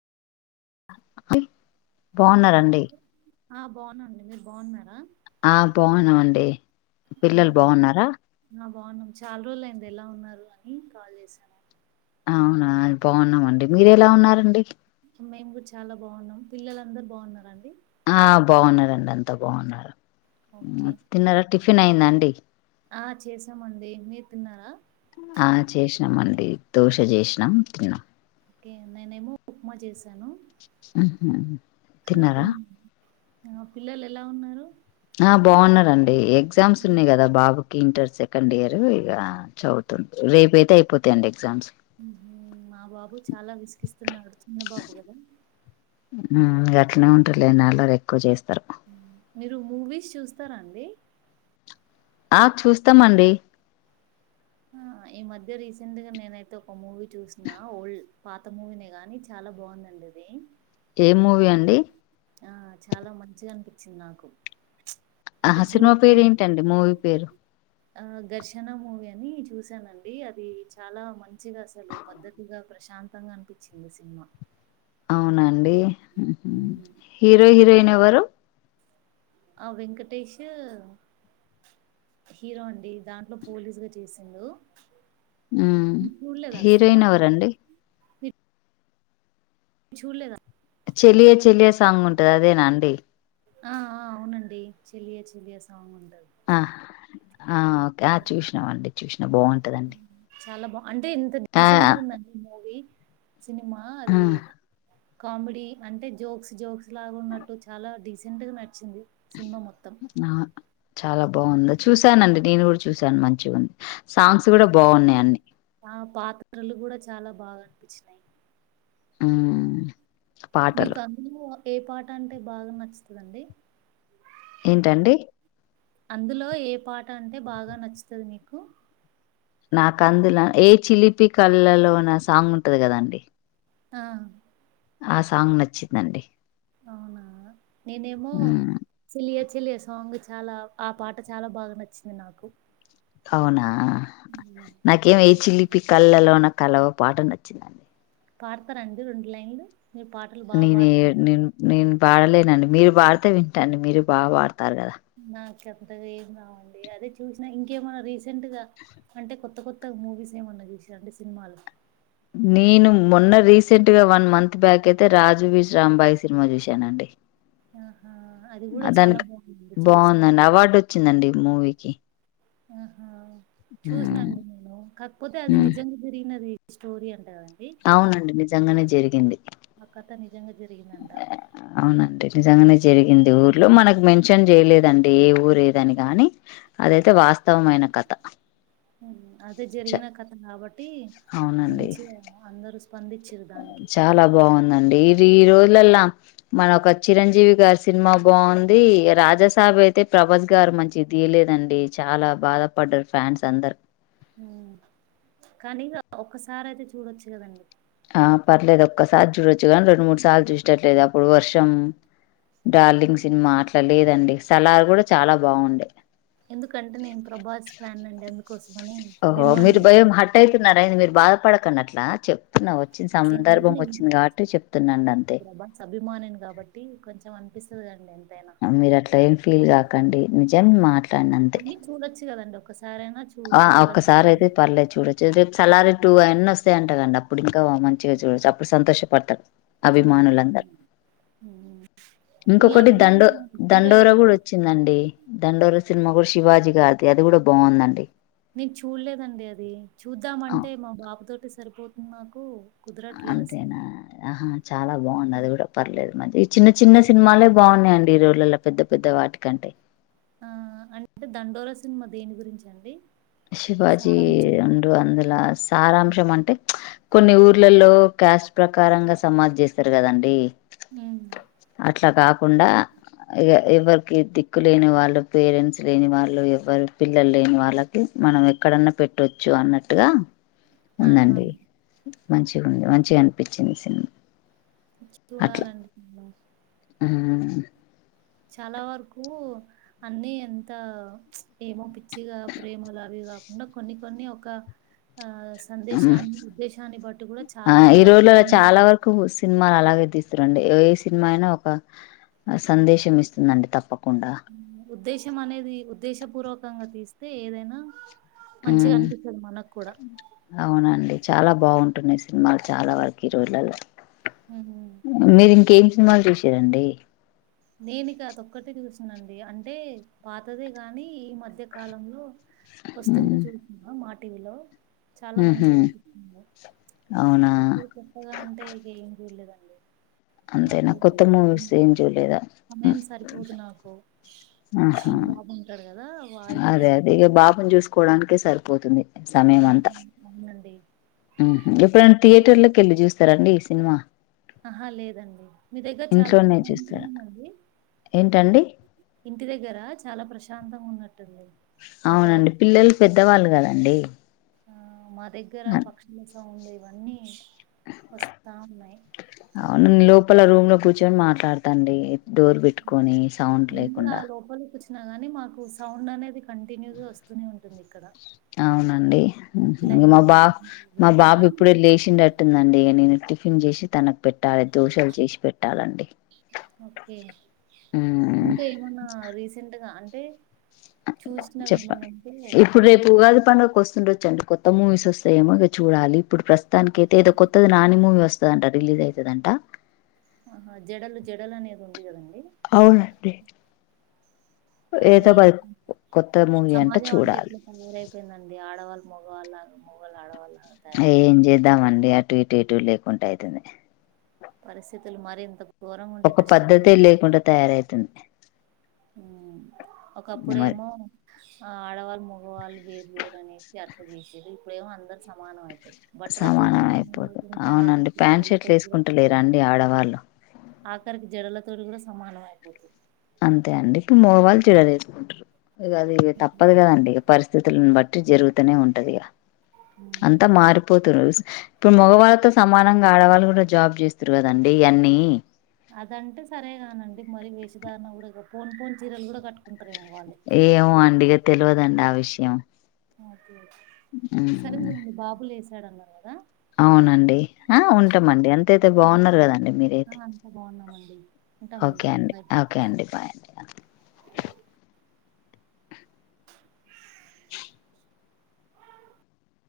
బాగున్నారండి. ఆహ్ బాగునండి. మీరు బాగున్నారా. ఆహ్ బాగున్నం అండి. ఆ పిల్లలు బాగున్నారా. చాలా రోజులు అయింది ఎలా ఉన్నారు అని కాల్ చేశాను. అవునా బాగున్నామండి. మీరు ఎలా ఉన్నారండి. మేము కూడా చాలా బాగున్నాం. పిల్లలందరు బాగున్నారా అండి. ఆహ్ బాగున్నారండి. అంతా బాగున్నారు. ఉమ్ తిన్నారా టిఫి టీపిన్ అయిందా అండి. ఆహ్ చేసామండి మీరు తిన్నారా. ఆహ్ చేసినాం అండి దోశ చేసినాం తిన్నాం. ఓకే నేనేమో ఉప్మా చేశాను. ఉహూ ఆహ్ తిన్నాం ఆహ్ పిల్లలు ఎలా ఉన్నారు. ఆహ్ బాగున్నారండి ఎగ్ ఎగ్జామ్స్ మ్మ్. ఉన్నాయి కదా బాబుకు ఇంటర్ సెకండ్ ఇయర్ ఇగ చదువుతుంది రేపు అయితే అయిపోతాండి ఎగ్జామ్స్. ఉమ్ మా బాబు చాలా విసికిస్తున్నాడు చిన్న బాబు కదా. ఉమ్ అట్నే ఉంటదిలేండి అల్లరి ఎక్కువ చేస్తారు. మీరు మూవీస్ చూస్తారాండి. ఆహ్ చూస్తామండి ఆహ్ ఈ మధ్య రీసెంట్ గా నేనైతే ఒక మూవీ చూసిన ఓల్డ్ పాత మూవీనే గాని చాలా బాగుందండి అది. ఏ మూ అండి ఆహ్ చాలా మంచిగా అనిపించింది నాకు. ఆ అంటే సినిమా చూడు పేరు ఏంటండి మూవీ పేరు. ఆహ్ ఘర్షణ మూవీ అని చూశానండి. అది చాలా మంచిగా అసలు పద్ధతిగా ప్రశాంతంగా అనిపించింది ఆ సినిమా. అవునండి ఉహు హ్మ్. హీరో హీరోయిన్ ఎవరు ఆ వెంకటేష్ హీరో అండి దాంట్లో పోలీసుగా చేసిండు ఉమ్ మీరు చూడలేదా ఆ హీరోయిన్ ఎవరండి సినిమా? మీరు చూడలేదా చెలియ చెలియ సాంగ్ ఉంటది అదేనా అండి ఆ ఆ అవునండి చెలియా చెలియ సాంగ్ ఉంటది ఆ ఆ ఓకే ఆ చూసినమండి చూసినా బాగుంటదండి అంటే ఇంత ఆ డీసెంట్ ఆ గా ఉందండి మూవీ సినిమా అదే కామెడీ అంటే జోక్స్ జోక్స్ లాగా ఉన్నట్టు చాలా డీసెంట్ గా నచ్చింది ఆ చాలా బాగుందా చూసానండి నేను కూడా చూసాను మంచిగా ఉంది సాంగ్స్ ఆ కూడా బాగున్నాయి అన్ని ఆ పాత్రలు కూడా చాలా బాగా అనిపించినాయి ఉం మీకు అందులో ఏ పాట అంటే బాగా నచ్చుతదండి ఏంటండి అందులో ఏ పాట అంటే బాగా నచ్చుతది మీకు నాకు అందులో ఏ చిలిపి కళ్ళలో నా సాంగ్ ఉంటాది కదండి ఆ ఆ సాంగ్ నచ్చిందండి అవునా నేనేమో హ్మ్. చెలియా చెలయ సాంగ్ చాలా ఆ పాట చాలా బాగా నచ్చింది నాకు అవునా ఆ హ్మ్. నాకేం ఏ చిలిపి కళ్ళలో నా కలవ పాట నచ్చిందండి పాడుతరా అండి రెండు లైన్లు మీరు పాటలు బాగా నేను పాడుతుంటారు. నేను నేను పాడలేనండి మీరు పాడ తే వింటాను మీరూ బాగా పాడుత నా చెప్ప అంతగా ఏం రావండి అదే చూసినా ఇంకేమన్నా రీసెంట్ గా అంటే కొత్త కొత్త మూవీస్ ఏమన్నా చూసినా అంటే సినిమాలో నేను మొన్న రీసెంట్ గా వన్ మంత్ బ్యాక్ అయితే రాజువీష్ రాంబాయి సినిమా చూసానండి ఆహా! అది గూడా చాలా దానికి బాగుందండి అవార్డు వచ్చిందండి ఈ మూవీకి ఆ ఆ చూసినా ఉమ్, అండి నేను కాకపోతే అది ఉమ్, నిజంగా తిరిగినది స్టోర ఉంటా అవునండి నిజంగానే జరిగింది ఆ కథ నిజంగా జరిగిందంట అవునండి నిజంగానే జరిగింది ఊర్లో మనకు మెన్షన్ చేయలేదండి ఏ ఊరు ఏ దాని గాని అదైతే వాస్తవమైన కథ ఉ అదే చ- జరిగిన కథ కాబట్టి అవునండి మంచిగా అందరు చాలా బాగుందండి ఇది ఈ రోజులలా మనొక చిరంజీవి గారి సినిమా బాగుంది రాజాసాహబబ్ అయితే ప్రభాస్ గారు మంచి తీయలేదండి చాలా బాధ పడ్డారు ఫ్యాన్స్ అందరు కానీ ఇక ఒక్కసారి అయితే చూడొచ్చు కదండి ఆ పర్లేదు ఒక్కసారి చూడొచ్చు కానీ రెండు మూడు సార్లు చూసటట్లేదు అప్పుడు వర్షం డార్లింగ్ సినిమా అట్లా లేదండి సలార్ కూడా చాలా బాగుండే ఎందుకంటే నేను ప్రభాస్ ఫ్యాన్ అండి ఎందుకు ఓహో మీరు భయం హట్ అవుతున్నారాయ మీరు బాధపడకన్నట్లా చెప్ వచ్చిన అట్లేం లేదు సందర్భం నేను వచ్చింది కాబట్టి చెప్తున్నాండి అంతే కాబట్టి కొంచెం అనిపిస్తుందిండి నే మీరు అట్లా ఏం ఫీల్ కాకండి నిజం మాట్లాడిన అంతే కానీ చూడొచ్చు కదండి ఒకసారైనా చూ ఆ చూడదగ్గ ఒక్కసారి అయితే సినిమా, పర్లేదు చూడొచ్చుదే సలారీ టూ అవన్నీ వస్తాయంట కండి అప్పుడు ఇంకా మంచిగా చూడచ్చు అప్పుడు సంతోషపడతాడు చూడదగ్గ అభిమానులందరూ సినిమా. ఉమ్ మీ ఇంకొకటి అభిమాన దండో హీరో దండోర కూడా ఎవరండి? వచ్చిందండి దండోర సినిమా కూడా శివాజీ గారిది అది కూడా బాగుందండి నేను చూడలేదండి అది చూద్దామంటే మా బాబు తోటి సరిపోతున్నాను అంతేనా ఆహా చాలా బాగున్నది కూడా పర్లేదు మంచి చిన్న చిన్న సినిమాలే బాగున్నాయండి ఇ రోళ్లలో పెద్ద పెద్ద వాటికంటే ఆ అంటే దండోల సినిమా దేని గురించి అండి శివాజీ ఉండడు అందలాస్ సారాంశం అంటే కొన్ని ఊర్లలో క్యాస్ట్ ప్రకారంగా సమాధి చేస్తారు కదండి హ అట్లా కాకుండా ఎవ్వరికి దిక్కు లేని వాళ్ళు పేరెంట్స్ లేని వాళ్ళు ఎవ్వరి పిల్లలు లేని వాళ్ళకి మనం ఎక్కడన్నా పెట్టొచ్చు అన్నట్టుగా ఆహా! ఉందండి మంచిగా ఉంది మంచిగా అనిపించింది ఈ సినిమా ఇచ్చి చూడాలండి చ ఆ చాలా వరకు అన్ని ఎంత ఏమోపిించ చ్చిగా ప్రేమ అలావిగా ఉన్న కొన్ని కొన్ని ఒక ఆ సందేశాన్ని ఉద్దేశాన్ని బట్టి కూడా చాలా వరకు తీస్తుండి ఏ ఏ సినిమా అయినా ఒక సందేశం ఇస్తుందండి తప్పకుండా ఉద్దేశం అనేది ఉద్దేశ పూర్వకంగా తీస్త తే ఏదైనా మంచిగా ఉమ్ అనిపిస్తుదు మనకు కూడా చాలా బాగుంటున్నాయి సినిమాలు చాలా వరకు హీరోయిలలో ఉమ్ మీరి ఇంకే సినిమాల్ చూశారండి నేను అంటే పాతదే గాని ఈ మధ్య కాలంలో వస్తుంది ఉమ్ చూస మాట టీవిలో చాలా ఉహు మంచిది అనిపిస్తుంది అవునా ఇ కొత్తగా అంటే ఇక ఏం చేయడలేదండి అంతేనా నాకు కొత్తమూవీస్ ఏమ్ జూలి సమయం సరిపోదు నాకు ఆహా న బాగుంటారు కదా వాడితోటి అదే అదే ఇక బాబుని చూసుకోవడానికే సరిపోతుంది సమయం ఆ అంతా అవునండి ఎప్పుడ మీ దగ్గర థియేటర్లకి వెళ్ళి చూస్తారండి సినిమా ఆహా లేదండి మీ ఇంట్లోనే చూస్త దగ్గర చాలా ప్రశాంతంగా ఉందండి ఏంటండి ఇంటి దగ్గర చాలా ప్రశాంతంగా ఉన్నట్టు అవునండి వాతావరణం పిల్లలు పెద్దవాళ్ళు కదా అండి దగ్గర పక్షుల సౌండ్ ఉంది ఇవన్నీ వస్తాం మే రేపు మాట్లాడత అండి. డోర్ పెట్టుకొని సౌండ్ లేకుండా అయినా గాని మాకు సౌండ్ అనేది కంటిన్యూ గా వస్తూనే ఉంటుంది ఇక్కడ అవునండి హుహు పక్షులైనా మా బాబ మా ఇవేనా బాబు ఇప్పుడే లేచిండట్టుందండి నేను టిఫిన్ చేసి తనకు పెట్టాలి దోషాలు చేసి పెట్టాలండి ఓకే మ్మ్ ఇంకా ఏమన్నా రీసెంట్ గా అం చూసినవి చెప్ప ఏమన్నా ఉంటే ఇప్పుడు రేపు ఉగాది పండుగకు వస్తుండొచ్చండి కొత్త మూవీస్ వస్తాఏమో ఇగ చూడాలి ఇప్పుడు ప్ర దానికి అయితే ఏదో కొత్తది నానిమూవీ వస్తుంది టా రిలీజ్ అయతదంట ఆ జడలు జడలు అనేది ఉంది కదండి. అవునండి ఏదో కానీ మది కొత్త మూవీ అంట చూడాలి మొగవాళ్ళ మొగోళ్ళ ఆడవాళ్ళ ఏం చేద్దామండి అటు ఇటు ఎటు లేకు వంటఅయితుంది. పరిస్థితులు మరింత ఒక పద్ధతే లేకుండా తయారైతుంది ఉ మరి ఒకప్పుడేమో ఆ ఆడవాళ్ళు మగవాళ్ళు వేరు వేరు అనేసి అట్లా చేసే ఇప్పుడేమో అందరు సమానం అయిపోారు సమానం అయిపోదు లేకుంటే అవునండి ఆఖరికి ప్యాంట్ జడలతో షర్ట్లు కూడా వేసుకుంటలేరా సమానం అండి ఆడవాళ్ళు ఆఖరికి జడల తోటి కూడా సమానం అయిపోత అంతే అండి ఇప్పు మోగవాళ్ళు చీర లేసుకుంటరు. ఇగ అది తప్పదు కదండి పరిస్థితులను బట్టి జరుగుతనే ఉంటదిగా ఉమ్. అంతా మారిపోతున్రు స ఇప్పుడు మగవాళ్ళతో సమానంగా ఆడవాళ్ళు కూడా జాబ్ చేస్తుర్రు కదండి అన్నీ అదంటే సరేగానండి మరి వేసి [unintelligible] [unintelligible] పోన్ పోన్ చీరలు కూడా కట్టుకుంట ఏమో అండి ఇగా తెల్వదు అండి ఆ విశ్యం సరే ఉమ్, మరి బాబు లే ఎక్కడ అన్నవ్ కదా అవునండి ఉంటామండి అంతయితే బాగున్నారు కదా కదండి ఆ మీరైతే అంతా బాగున్నామండి ఉంటామండి ఓకే అండి బాయ్ ఓకే అండి బాయ్